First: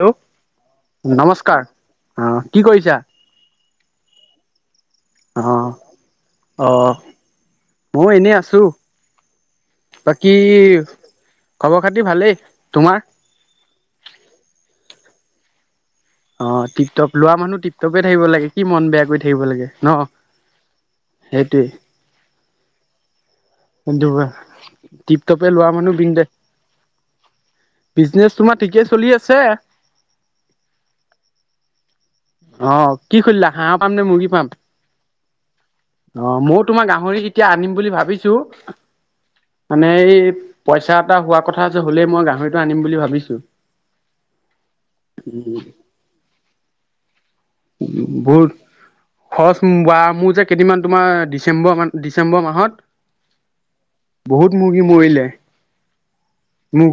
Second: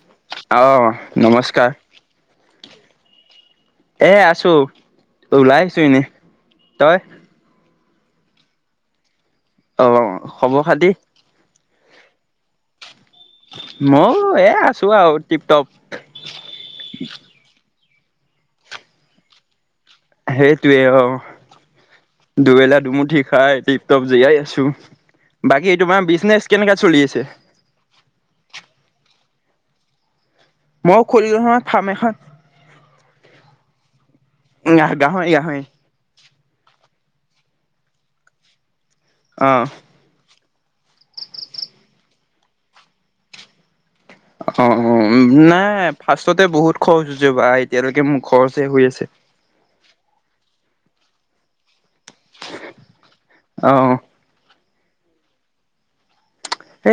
Hello আহ নমস্কাৰ। অ কি কৰিছা? এই আছো। অ ওলাই আহিছো এনে। তই? মইও এনে আছো। অ', বাকী খবৰ খাতি খব পাতি ভালেই, তোমাৰ? ময়ো এ আছোঁ আৰু টিপটপ। অ', টিকটক লোৱা মানুহ টিপ টপে থাকিব লাগে কি মন বেয়া কৰি থাকিব লাগে। ন সেইটোৱে সেইটোৱে অ'। দুবেলা দুমুঠি খাই টিপটপ জীয়াই আছোঁ, টিপ টপে লোৱা বাকী মানুহ তোমাৰ বিন্দে বিজনেচ কেনেকা চলি আছে? ছে মই খুলিলোঁ নহয় ফাৰ্ম এখন। অহ, কি খুলিলা হাঁহ ফাৰ্ম নে মুৰ্গী ফাৰ্ম? গাহৰি গাহৰি অ', ময়ো তোমাৰ গাহৰি এতিয়া আনিম বুলি ভাবিছোঁ। অ', মানে এই পইচা এটা হোৱা কথা আছে হ'লেই মই গাহৰিটো আনিম বুলি ভাবিছোঁ। অ', অ', নাই ফাৰ্ষ্টতে বহুত খোজ বহুত খৰচ বা মোৰ যে কেইদিনমান তোমাৰ ডিচেম্বৰ মান ডিচেম্বৰ মাহত, অ', বহুত মুৰ্গি মৰিলে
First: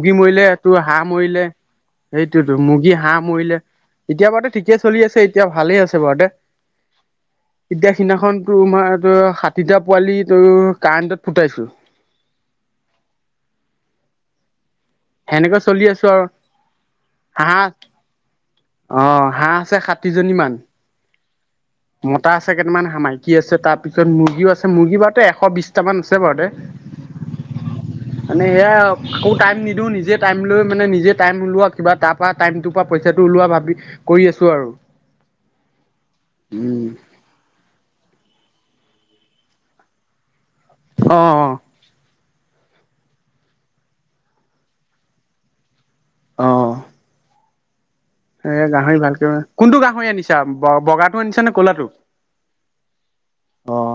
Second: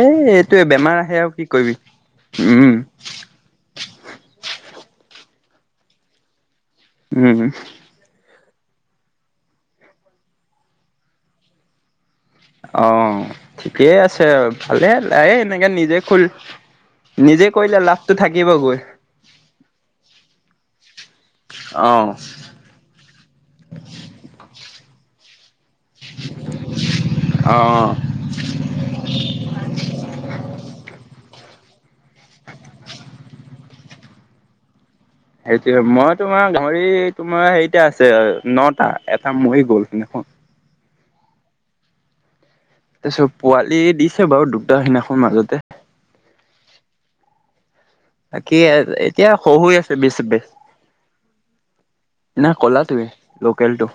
এই মৰিলে এইটোৱে তোৰ, বেমাৰ হাঁহ আহে আৰু মৰিলে, কি কৰিবি সেইটোতো, উম, মুৰ্গী, হাঁহ মৰিলে। এতিয়া বাৰু ঠিকেই চলি আছে। এতিয়া ভালে আছে বাৰু দে। উম, এতিয়া সিদিনাখন তোৰমাৰ ত ষাঠিটা পোৱালি তোৰ কাৰেণ্টত ফুটাইছো। অ' ঠিকেই আছে আৰু। ভালে এই সেনেকৈ এনেকে চলি নিজে, আছো খ আৰু নিজে হাঁহ কৰিলে লাভটো থাকে। অ' হাঁহ আছে ষাঠি জনী মান। মতা আছে কেইটামান হাহ, মাইকী আছে, তাৰপিছত মুৰ্গীও আছে মুৰ্গী বাৰুতে এক [inaudible] [unintelligible] আছে বাৰু দে মানে, এয়া আকৌ টাইম নিদিওঁ নিজে টাইম লৈ মানে নিজে টাইম ওলোৱা কিবা তাৰ পৰা টাইমৰ পৰা পইচাটো ওলোৱা ভাবি কৰি আছো আৰু। সেইটোৱেই মই তোমাৰ উম ঘড়ী তোমাৰ হেৰিতে আছে আৰু। নটা এটা মই গ'ল সেইদিনাখ অ অ। তাছত পোৱালি দিছে বাৰু দুটা সেইদিনাখন মাজতে। অ বাকী এ গাহৰি ভালকে এতিয়া শহু কোনটো আছে গাহৰি বে চ আনিছা বেচ বগাটো আনিছা নে ক'লাটো না কলাতোৱে অ লোকেলটো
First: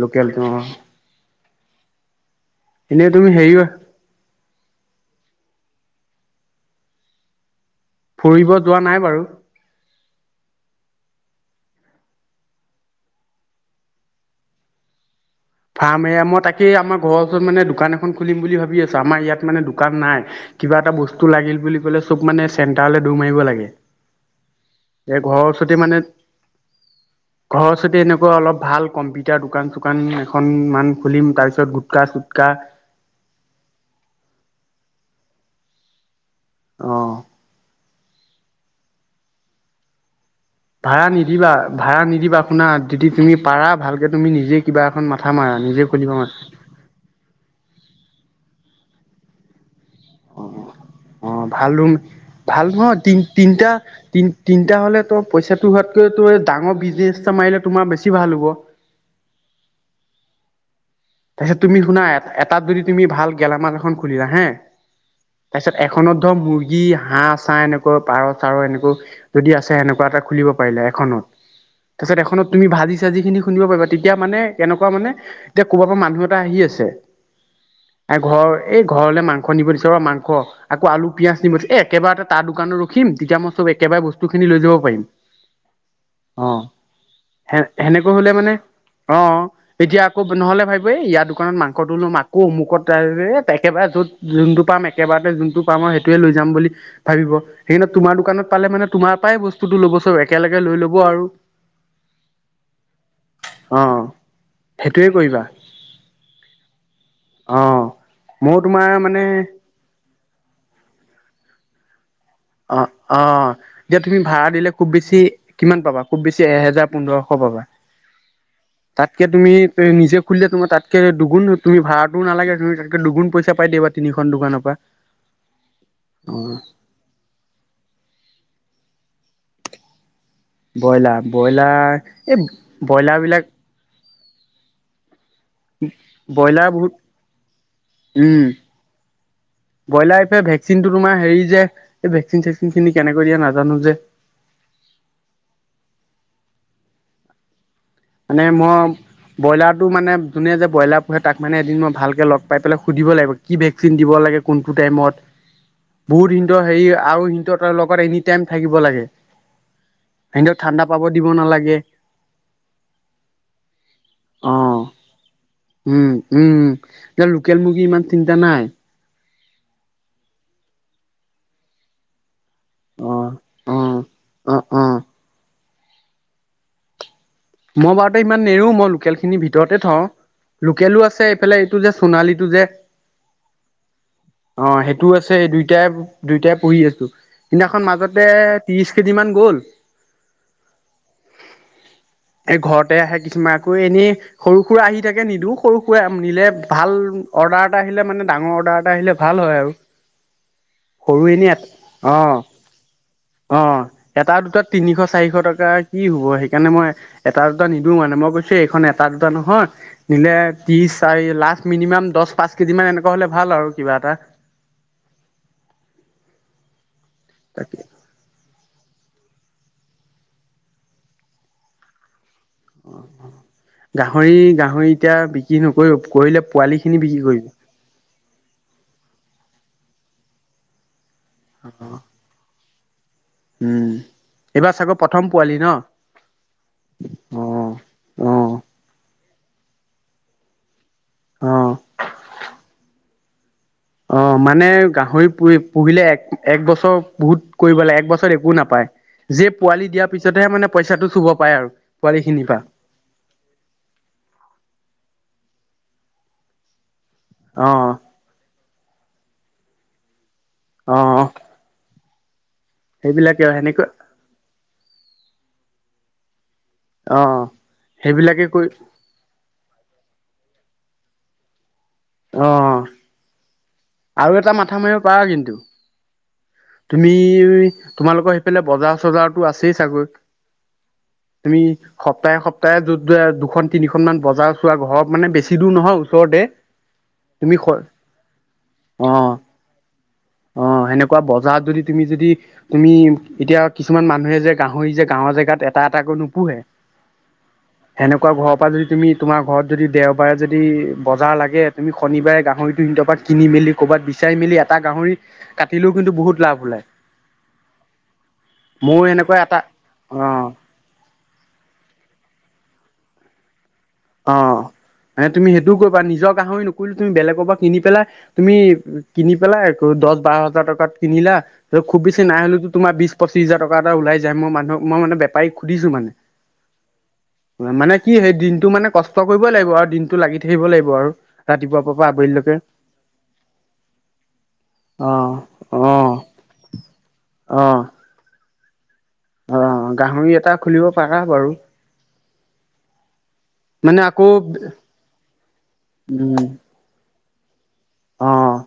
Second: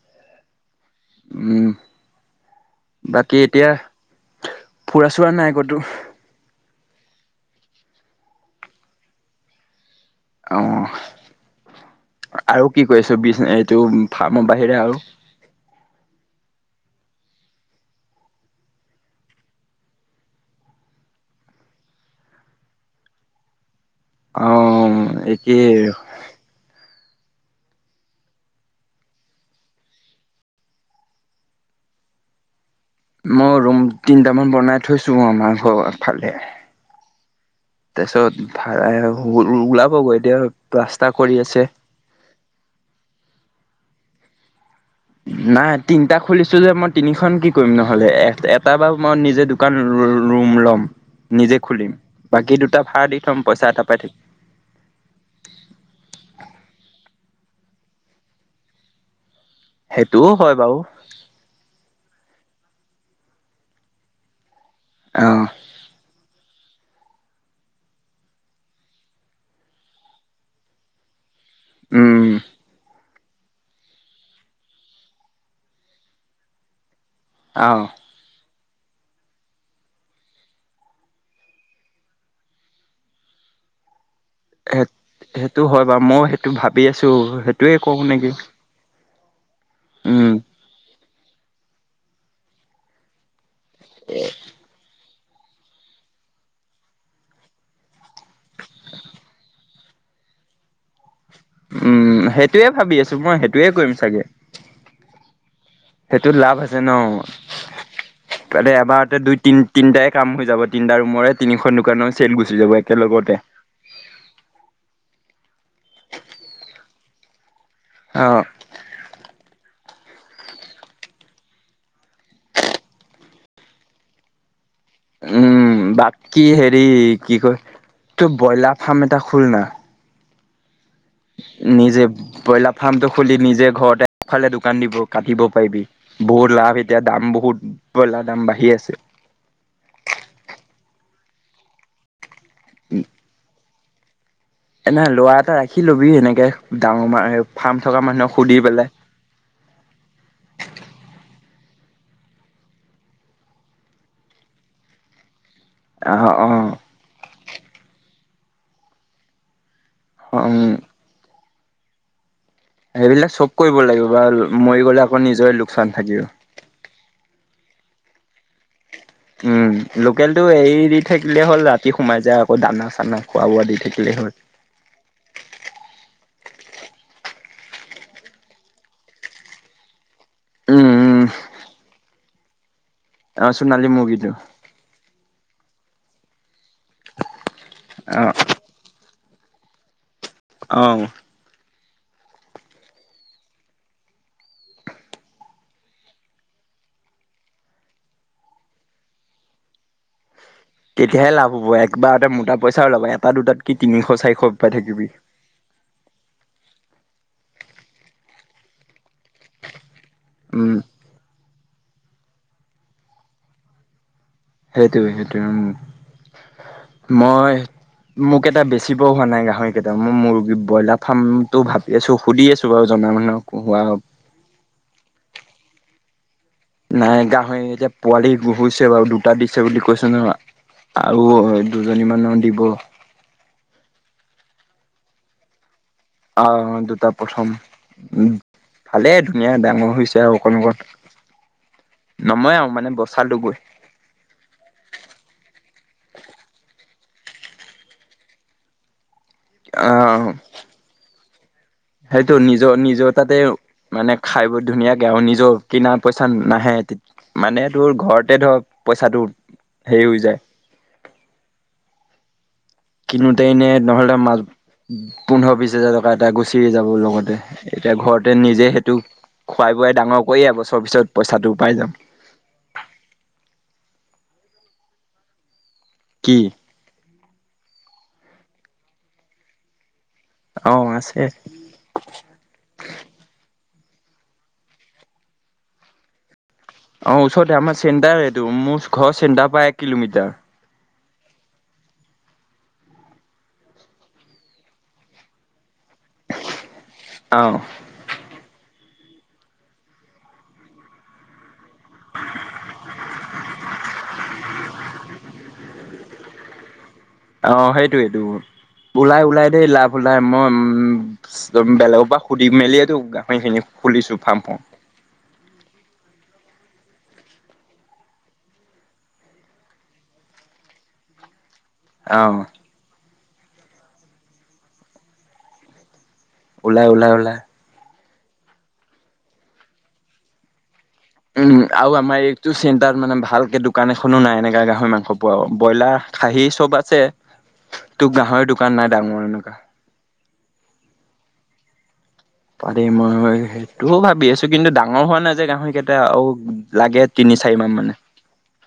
লোকেলটো অ উম এনেই তুমি বাকী হেৰি এতিয়া ফুৰা চুৰা নাই ক'ত টো ফুৰিব যোৱা নাই বাৰু। অ আৰু কি কৰি আছো বি এইটো ফাৰ্মৰ বাহিৰে আও? ফাৰ্ম মই তাকেই আমাৰ ঘৰৰ ওচৰত মানে দোকান এখন খুলিম বুলি ভাবি আছো আমাৰ ইয়াত মানে দোকান নাই কিবা এটা বস্তু লাগিল বুলি ক'লে চব মানে চেন্টাৰ লে দৌৰ মাৰিব লাগে। অ এ ঘৰৰ একেই ওচৰতে মানে ঘৰৰ ওচৰতে এনেকুৱা অলপ ভাল কম্পিউটাৰ দোকান চোকান খন মান খুলিম তাৰ পিছত গুটকা চুটকা মই ৰুম তিনটামান বনাই থৈছো আমাৰ ঘ ফালে অহ। তাছত ভাড়া ও ও ওলাবগৈ এতিয়া ভাড়া প্লাষ্টাৰ কৰি নিদিবা আছে। ভাড়া নিদিবা শুনা যদি তুমি পাৰা ভাল এতিয়া তুমি নিজেই নাই তিনটা খুলিছিলোঁ মই তিনিখন কি কৰিম নহ'লে এট এট তাৰ পৰা মই নিজে দোকান অ ৰুম ল'ম অ অ নিজে ভাল খুলিম। ৰুম বাকী ভাল দুটা নহয় ভাড়া দি তিন থ'ম পইচা তিনটা এটা পাই থাকিম তিন তিনটা হ'লেটো পইচাটো হোৱাতকৈ তোৰ ডাঙৰ বিজনেছ মাৰিলে তোমাৰ বেছি ভাল হ'ব। সেইটোও হয় বাৰু। তাৰপিছত তুমি শুনা এটাত যদি তুমি ভাল গেলামাল এখন খুলিবা হা। অ', তাৰপিছত এখনত ধৰ মুৰ্গী কি হাঁহ চাঁ এনেকুৱা পাৰ চাৰ এনেকুৱা যদি আছে সেনেকুৱা এটা খুলিব পাৰিলে এখনত। পিছত উম, এখনত তুমি ভাজিছ যিখিনি শুনিব পাৰিবা তেতিয়া মানে এনেকুৱা মানে এতিয়া ক'ৰবা পৰা মানুহ এটা আহি আছে। অ', এঘৰে। এই ঘৰলে মাংস নিব দিছে ৰ মাংস আকৌ আলু পিয়াজ নিমখ এ একেবাৰে এটা তাৰ দোকানত ৰখিম তেতিয়া মই চব একেবাৰে বস্তু খিনি লৈ যাব সেট পাৰিম সেইটো হয় বাৰু মই অ সেইটো ভাবি আছো সেইটোয়ে কওঁ নেকি? অঁ। এতিয়া আকৌ উম, নহ'লে ভাবিব এ ইয়াত, দোকানত মাংসটো লোম আকৌ অমুকত ডায়ৰেক একেবাৰে য'ত যোনটো পাম এক একেবাৰতে যোনটো পাম আৰু সেইটোৱে লৈ যাম বুলি ভাবিব সেইকাৰণে তোমাৰ দোকানত পালে মানে তোমাৰ পৰাই বস্তুটো ল'ব চব একেলগে লৈ ল'ব আৰু উম সেইটোয়েই ভাবি আছো, মই সেইটোয়ে অ কৰিম চাগে। সেইটোৱে কৰিবা সেইটো লাভ আছে ন, অ' ময়ো তাতে তোমাৰ এবাৰতে মানে দুই তিন তিনটাই কাম হৈ যাব, তিনিটা ৰুমৰে, তিনিখন দোকানৰ চেল গুচি যাব অ', একেলগতে। অ', এতিয়া তুমি ভা়ড়া দিলে খুব বেছি কিমান পাবা? খুব বেছি এহেজাৰ, পোন্ধৰশ পাবা। অ'। তাতকে তুমি তুমি নিজে খুলিলে তোমাৰ তাতকে দুগুণ তুমি ভাড়াটো নালাগে তুমি তাতকে দুগুণ পইচা পাই দিবা তিনিখন দোকানৰ পৰা। উম, বাকী অ' হেৰি কি কয়, তই ব্ৰইলাৰ ফাৰ্ম এটা খুলনা। ব্ৰইলাৰ, ব্ৰইলাৰ এই ব্ৰইলাৰ বিলাক ইফালে দোকান দিব কাটিব পাৰিবি, বহুত লাভ এতিয়া দাম বহুত ব্ৰইলাৰ উম দাম বাঢ়ি আছে। কিন্তু তোমাৰ হেৰি যে, এই ভেক চিন চেকফিন খিনি কেনেকৈ দিয়ে নাজানো যে এনেহ ল'ৰা এটা ৰাখি ল'বি এনেকে ডাঙৰ-ফ্ৰাম মানে মই ব্ৰইলাৰটো মানে যোনে যে, ব্ৰইলাৰ পোহে তাক মানে এদিন মই ভালকে লগ পাই পেলাই সুধিব লাগিব, কি ভেকচিন দিব লাগে, কোনটো টাইমত? অ', বহুত হিতৰ অ', হেয়ি আৰু হিতৰ লগত এনিটাইম থাকিব লাগে। সেও উম। ঠাণ্ডা পাব দিব নালাগ য়ে সেইবিলাক চব কৰিব লাগিব বা মৰি গ'লে আকৌ নিজৰে লোকচান থাকিব। এয়া লোকেল মুৰ্গী ইমান চিন্তা নাই। উম, লোকেলটো এৰি দি থাকিলে হ'ল ৰাতি সোমাই যায়। ও দানা, অ চানা খোৱা-বোৱা অ দি থাকিলেই হ'ল। অ অ মই বাৰুতে ইমান নেৰো মই লোকেল খিনি ভিতৰতে থওঁ। উম লোকেলো উম আছে এইফালে এইটো জাষ সোণালীটো যে অ', চুনালী মূৰ্গীটো। ছে দুইটাই, দুইটাই পঢ়ি আছোঁ। সেইদিনাখন অ মাজতে ত্ৰিশ কেইদিমান গ'ল। অহ। এই ঘৰতে আহে কিছুমান আকৌ এনেই সৰু-সুৰা আহি থাকে নিদো, সৰু-সুৰা নিলে ভাল অৰ্ডাৰ এটা আহিলে মানে ডাঙৰ অৰ্ডাৰ এটা আহিলে ভাল হয় আৰু। সৰু তেতিয়াহে এনে লাভ হ'ব। একবাৰ অঁ মোটা পইচাও ওলাব এটা দুটাত কি অঁ তিনিশ এটা চাৰিশ উপায় থাকিবি। কেনেে মই এটা দুটা নিদিওঁ মানে মই কৈছো এইখন এটা দুটা নহয়। নিলে উম ত্ৰিশ চাৰি লাষ মিনিমাম দহ পাঁচ কেজি মান এনেকুৱা হলে ভাল আৰু কিবা এটা সেইটোৱে সেইটোৱে উম মই তাকে মোক কেইটা বেছিব হোৱা নাই গাহৰিকেইটা মই মুৰ্গী ব্ৰইলাৰ ফাৰ্মটো ভাবি আছোঁ। সুধি আছো বাৰু জনা মানুহক হোৱা কি নকৰিব কৰিলে পোৱালিখিনি নাই বিক্ৰী কৰিবি গাহৰি এতিয়া পোৱালি ঘোহুছে বাৰু দুটা দিছে বুলি কৈছে ন আৰু অ' দুজনী মানহ দিব উম এইবাৰ চাগৰ প্ৰথম পোৱালি ন। অ দুটা প্ৰথম অঁ উম অঁ ভালেই দুনিয়া ডাঙৰ হৈছে আৰু অকণ অ', অকণ নমই আৰু মানে বস্ত চালোগৈ অ', মানে গাহৰি পুহি পুহিলে এক এক বছৰ বহুত কৰিব লাগে এক বছৰ একো নাপায় যে পোৱালি দিয়াৰ আহ পিছতহে মানেইচাটো চুব পায় আৰু পোৱালি সেইটো খিনিৰ পৰা নিজৰ নিজৰ তাতে মানে খাই ব ধুনীয়াকে আৰু নিজৰ কিনা পইচা নাহে মানে অ', তোৰ ঘৰতে ধৰক পইচাটো হেৰি হৈ যায়। অ' সেইবিলাকে কিনোতে এনেই সেনেকৈ নহ'লে মা পোন্ধৰ বিশ হাজাৰ টকা এটা গুছ যাব লগতে অ', এতিয়া ঘৰতে সেইবিলাকে কৰি নিজে সেইটো খুৱাই বোৱাই ডাঙৰ কৰি আহ ভব্যিছত পইচাটোও পাই যাম আহ আৰু এটা মাথা মাৰিব পাৰা কিন্তু, কি তুমি, তোমালোকৰ সেইফালে বজাৰ চজাৰতো আছেই চাগৈ। অ আছে তুমি, সপ্তাহে সপ্তাহে যত দুখন তিনিখন মান বজাৰ চোৱা ঘৰত মানে বেছি দূৰ নহয় ওচৰতে। অ ওচৰতে তুমি আমাৰ চেণ্টাৰ এইটো মোৰ ঘৰৰ অ', চেণ্টাৰ পৰা এক কিলোমিটাৰ অ' সেনেকুৱা কোৱা বজাৰত যদি তুমি যদি তুমি এতিয়া কিছুমান মানুহে যে গাহৰি যে গাঁৱৰ জেগাত। তাত আকৌ নোপোহে অ সেনেকুৱা ঘৰৰ পৰা যদি। তুমি তোমাৰ ঘৰত যদি দেওবাৰে যদি বজাৰ লাগে। তুমি শনিবাৰে গাহৰিটোাত কিন মেলি ক'ৰবাত। চাৰি মেলি এটা গাহৰি কাটিলেও কিন্তু বহুত লাভ ওলায়। অ 'সেইটোয়েইটো ময়ো ওলাই এনেকুৱা ওলাই এটা দেই লাভ লাই অ মই উম বেলেগৰ পৰা সুধি মেলিয়টো গা সেইখিনি। খুলিছোঁ অ ফাৰ্ম বোৰ মানে তুমি নিজৰ গাহৰি নকৰিলো তুমি বেলেগৰ পৰা কিনি পেলাই তুমি কিনি পেলাই দহ বাৰ হাজাৰ টকাত কিনিলা। ত খুব বেছি অহ নাই হলে তো তোমাৰ বিছ পঁচিছ হাজাৰটকা এটা ওাই যায় মানুহ মান বোৰী সুধিছো মানে। ওলাই ওলাই ওলাই। মানে কি সেই দিনটো মানে। কষ্ট কৰিবই লাগিব আৰু দিনতটো লাগি থাকিব লাগিব আৰু উম ৰাতিপুৱা আৰু পৰা আমাৰ এইটো আবেলিলৈকে চেণ্টাৰত মানে ভালকে দোকান এখনো নাই এনেকা গাহৰি মাংস অ পোৱা অ ব্ৰইলাৰ খাহী চব আছে অ তোক গাহৰি দান। দোকান নাই। ডাঙৰ এনেকুৱা অ 'গাহৰি এটা খুলিব পাৰা বাৰু পাৰি মই মানে সেইটোও আকৌ ভাবি আছো কিন্তু ডাঙৰ হোৱা নাই যে গাহৰি কেইটা আৰু উম লাগে। তিনি চাৰিমাহমান অ'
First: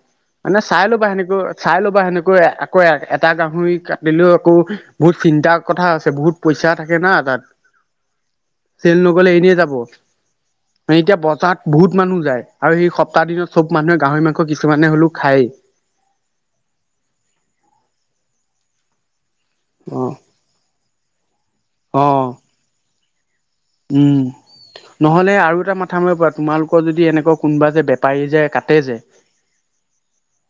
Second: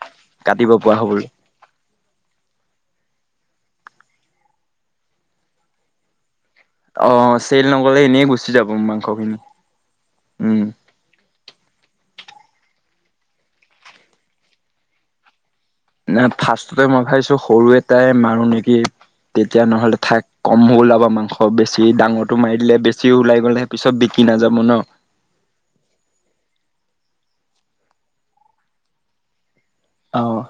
মানে চাই ল'বা সেনেকো চাই ল'বা সেনেকৈ আকৌ এটা গাহৰি কাটিলেও আকৌ বহুত চিন্তাৰ কথা আছে বহুত কম পইচা থাকে না অ তাত চেল নগলে এনেই গুচি যাব চেল নগ'লে মাংসখিনি এনেই যাব উম এতিয়া বজাৰত বহুত মানুহ যায় আৰু সেই তাৰ দিনত চব মানুহে। গাহৰি মাংস কিছুমানে হ'লেও খায়। ন ফাৰ্ষ্টতে মই ভাবিছো সৰু এটাই মাৰো নেকি। তেতিয়া নহ'লে অ ঠাইাক কম ওলাব মাংস বেছি অ ডাঙৰটো মাৰি দিলে বেছি। যি ওলাই। গ'লে পিছত উম বিকি নাযাব ন। নহ'লে আৰু এটা মাথা মাৰিব পৰা তোমালোকৰ যদি। যদি এনেকুৱা কোনোবা যে বেপাৰী যে কাটে যে। অঁ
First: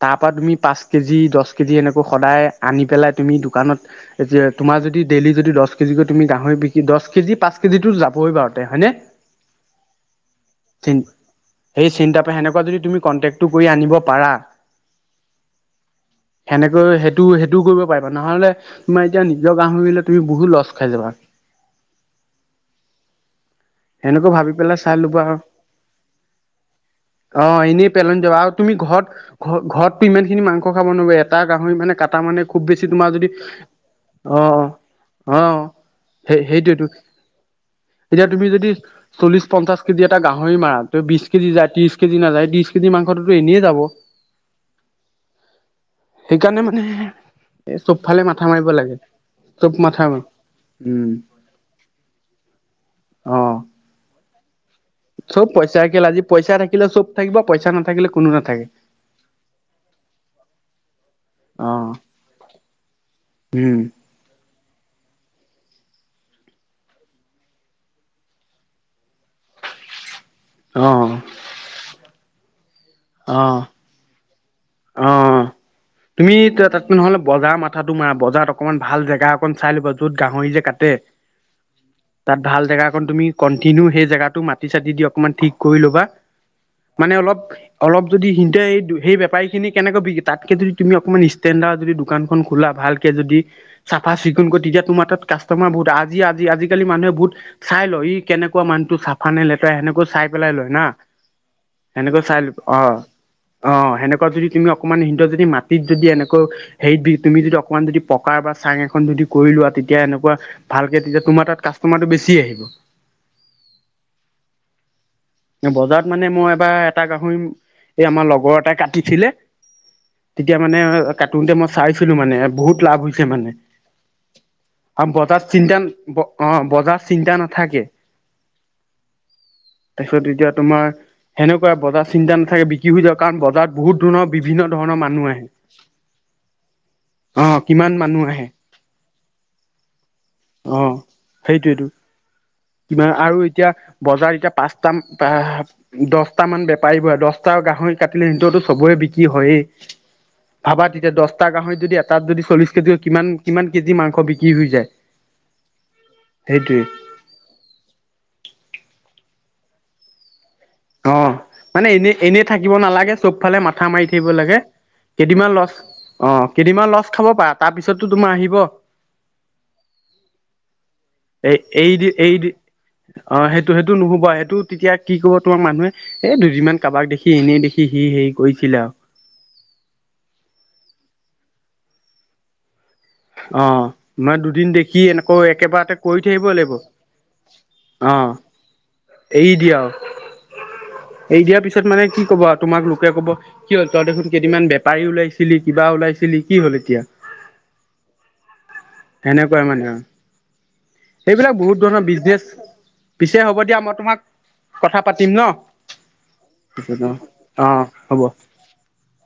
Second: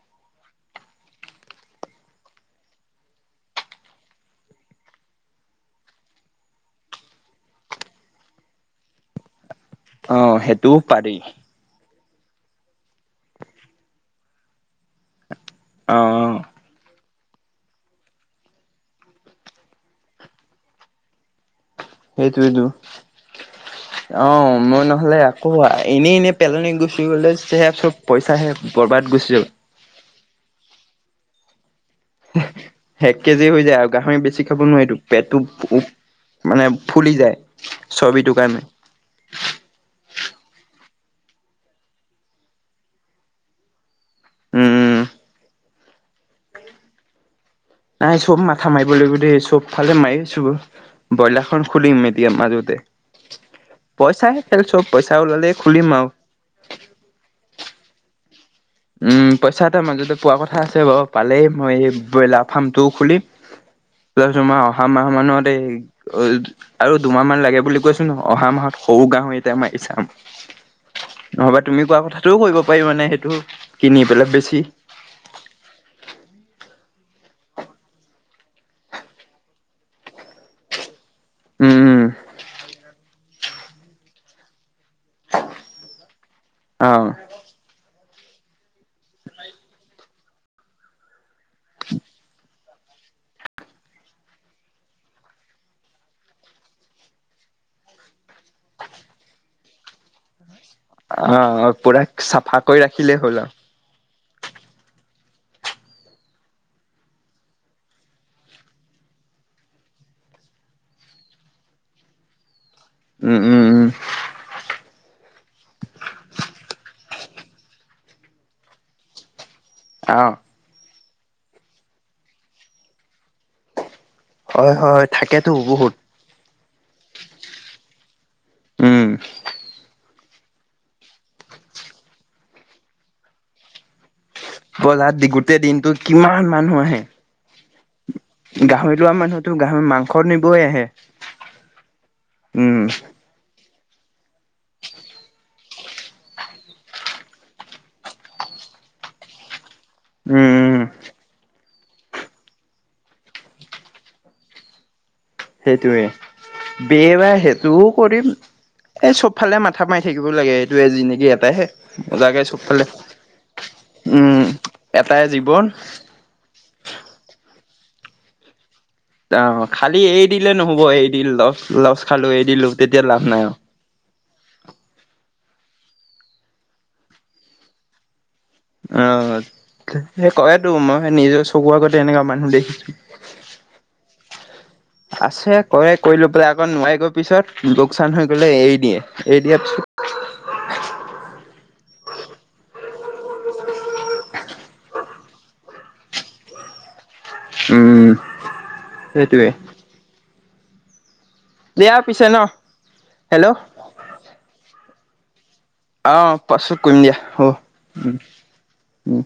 তাৰপৰা তুমি। পাঁচ কেজি দহ কেজি এনেকৈ সদায় আনি পেলাই তুমি দোকানত তোমাৰ যদি ডেইলি যদি দহ কেজিকৈ তুমি গাহৰি বিকি দহ কেজি পাঁচ যিটো যাবই বাৰুতে হয়নে। অ', সেইটোও পাৰি। সেই চিন্তা পাই সেনেকুৱা যদি তুমি কন্টেক্টো কৰি আনিব পাৰা অঁ সেনেকৈ সেই টো সেইটো কৰিব পাৰিবা নহ'লে তোমাৰ এতিয়া নিজৰ গাহৰি হ'লে তুমি বহুত লছ খাই যাবা। সেইটোৱেটো। সেনেকৈ ভাবি অ', পেলাই মই চাই নহ'লে ল'বা আৰু আকৌ এনেই এনেই পেলনি গুচি গ'লে অ চে এনেই চব পইচা হে বৰবাত গুচি যল ত ইমান খিনি মাংস খাব নোৱাৰয় এটা গাহৰি মানে কাটা মানে খুব বেছি তোমাৰ এক যদি কেজি হৈ যায় আৰু গাহৰি অ বেছি খাব নোৱাৰিটো পেটটো অ সেই মানে সেইটোৱেতো ফুলি যায় এতিয়া ছবিটো তুমি যদি চল্লিশ পঞ্চাশ কেজি এটা গাহৰি মৰাত বিশ কেজি য ত্ৰশ কেজি নায ত্ৰশ কেজি মাংসটোতো এনেই যাব উম উম। সেইকাৰণে মানে নাই চব মাথা মাৰিব লাগিব দেই চব ফালে মাথা মাৰি মাৰ আছো উম ব্ৰইলাৰখন খুলিম এতিয়া মাজতে অ পইচ চাই চব পইচা থাকিলে আজি পইচা থাকিলে চব থাকিব পইচা নাথাকে থাকিলে কোনো নাথাকে। উম পইচা এটা মাজতে পোৱা কথা আছে বাৰু পালেই অ মই এই ব্ৰইলাৰ ফাৰ্মটোও খুলিম উম তাৰ পিছত মই অহা মাহ মানত এই আৰু দুমাহ মান লাগে বুলি কৈছো ন অহা মাহত সৰু গাম এতিয়া মাৰি চাম অ নহবা তুমি কোৱা কথা ত কৈ পাৰ মানে সেইটো অ কিনি পেলাই বেছি অ তুমি ত- তাত নহ'লে বজাৰৰ মাথাাটো মাৰা বজাৰত অকণমান ভাল জেগা অকন চাই ল'ব যত গাহৰি যে কাটে! উম তাত ভাল জেগা তুমি কন্টিনউ সেই জেগাটো মাটি চাি দি অকমান ঠিক কৰি ল'বা! উম অ মানে অলপ অলপ যদি সি সেই বেপাৰী খিনি কেনেকৈ বিক তাতকে যদি তুমি অকনমান ষ্টেণ্ডাৰ যদি দোকানখন খোলা ভালকে যদি চাফা চিকুণ কৰি তেতিয়া তোমাৰ তাত কাষ্টমাৰ বহুত আজি আজি আজিালিানুহে বহুত চাই লয় ই কেনেুৱা মানুহটো চা নে লেতেৰা সেনেকৈ চাই পেলাই লয়। না অ' পুৰা সেনেকৈ চাই ল- চাফা কৈ অ ৰাখিলেই হ'ল আৰু অ সেনেকুৱা যদি তুমি অকমান সিহঁ যদি মাটিত যদি এনেকুৱা হেৰিত তুমি যদি অকনমান যদি পকাৰ বা চাং এখন যদি কৰি লোৱা তেতিয়া এনেকুৱা ভালকে তেতিয়া তোমাৰ তাত কাষ্টমাৰটো বেছি আহিব। উম উম উম। বজাৰত মানে মই এবাৰ এটা গাহৰি ম এই আমাৰ লগৰ এটাই কাটিছিলে অ তেতিয়া মানে আ কাটোঁতে মই চাইছিলো মানে, বহুত লাভ হৈছে মানে হয় হয় আৰু থাকেতো বজাত বহুত চিন্তানল, অ' বজাত চিন্তা নাথাকে। উম। তাৰপিছত এতিয়া তোমাৰ সেনেকুৱা বজাত চি চিন্তা নথাকে বিক্ৰী হৈ যায়। কাৰণ বজত বহুত ধৰণৰ বিভিন্ন ধৰণৰ বজাত মানুহ আহে গোটেই দিনতটো কিমান মানুহ আহে। অ কিমান মানুহ আহে গাহৰি লোৱা মানুহতো গাহৰি মং অ', সেইটোয়েইটো উম, আৰু এতিয়া বজাৰ এতিয়া পাঁচটামান বা দহটামান বেপাৰীৰ পৰা দহটা গাহৰি কাটিলেই সিহঁতৰতো চবৰে বিক্ৰী হয়েই উম, ভাবা তেতিয়া দছটা গাহৰিত যদি এটাত যদি চল্লিশ কেজি, কিমান কিমান কেজি মাংস বিক্ৰী হৈ যায়। সেইটোৱেই, সেইটোৱে এইবাৰ সেইটোও কৰিম। এই চবফালে মাথা মাৰি থাকিব লাগে। এইটোৱে জিন্দগী অ', এটাইহে। মানে এনেই এনে মজাকে থাকিব চবফালে নালাগে, চবফালে মাথা মাৰি থাকিব উম, লাগে। এটাই কেইদিনমান জীৱন। ল'ছ, অ' কেইদিনমান ল'ছ খাব পাৰা তাৰপিছতো তোমাৰ আহিব। অ', খালি এৰি দিলে নহ'ব। এই দি এ ল'ছ এই দি ল'ছ খালো, এই দি দিলো, তেতিয়া লাভ অ নাই আৰু সেইটো সেইটো নুশুবা সেইটো তেতিয়া কি কব তোমাক মানুহে, এই দুদিনমান কাৰোবাক দেখি, এনেই দেখি সি হেৰি কৰিছিলে আৰু অ', সেই কয়তো, মইহে নিজৰ চ চকুৰ আগতে এনেকুৱা মানুহ দেখিছো। অ', মই দুদিন দেখি এনেকৈ আছে কৰে একেবাৰেতে কৰি লৈ থাকিব পেলাই আকৌ লাগিব। নোৱাৰি গৈ পিছত লোকচান হৈ অ', গ'লে এৰি দিয়ে। এৰি দিয়াৰ দিয়া, পিছত এৰি দিয়াৰ পিছত ৰ পিছত মানে কি ক'ব আৰু, তোমাক লোকে ক'ব কি হ'ল, তই দেখোন কেইদিনমান বেপাৰী ওলাইছিলি, কিবা ওলাইছিলি, কি হল এতিয়া? উম, সেইটোৱেই। সেনেকুৱাই মানে আৰু সেইবিলাক বহুত ধৰণৰ বিজনেচ, পিছে হেল্ল'। হ'ব দিয়া মই তোমাক কথা পাতিম ন' অ', পাছত কইম পিছত দিয়া। হ'ব। অ অ উম, হ'ব উম।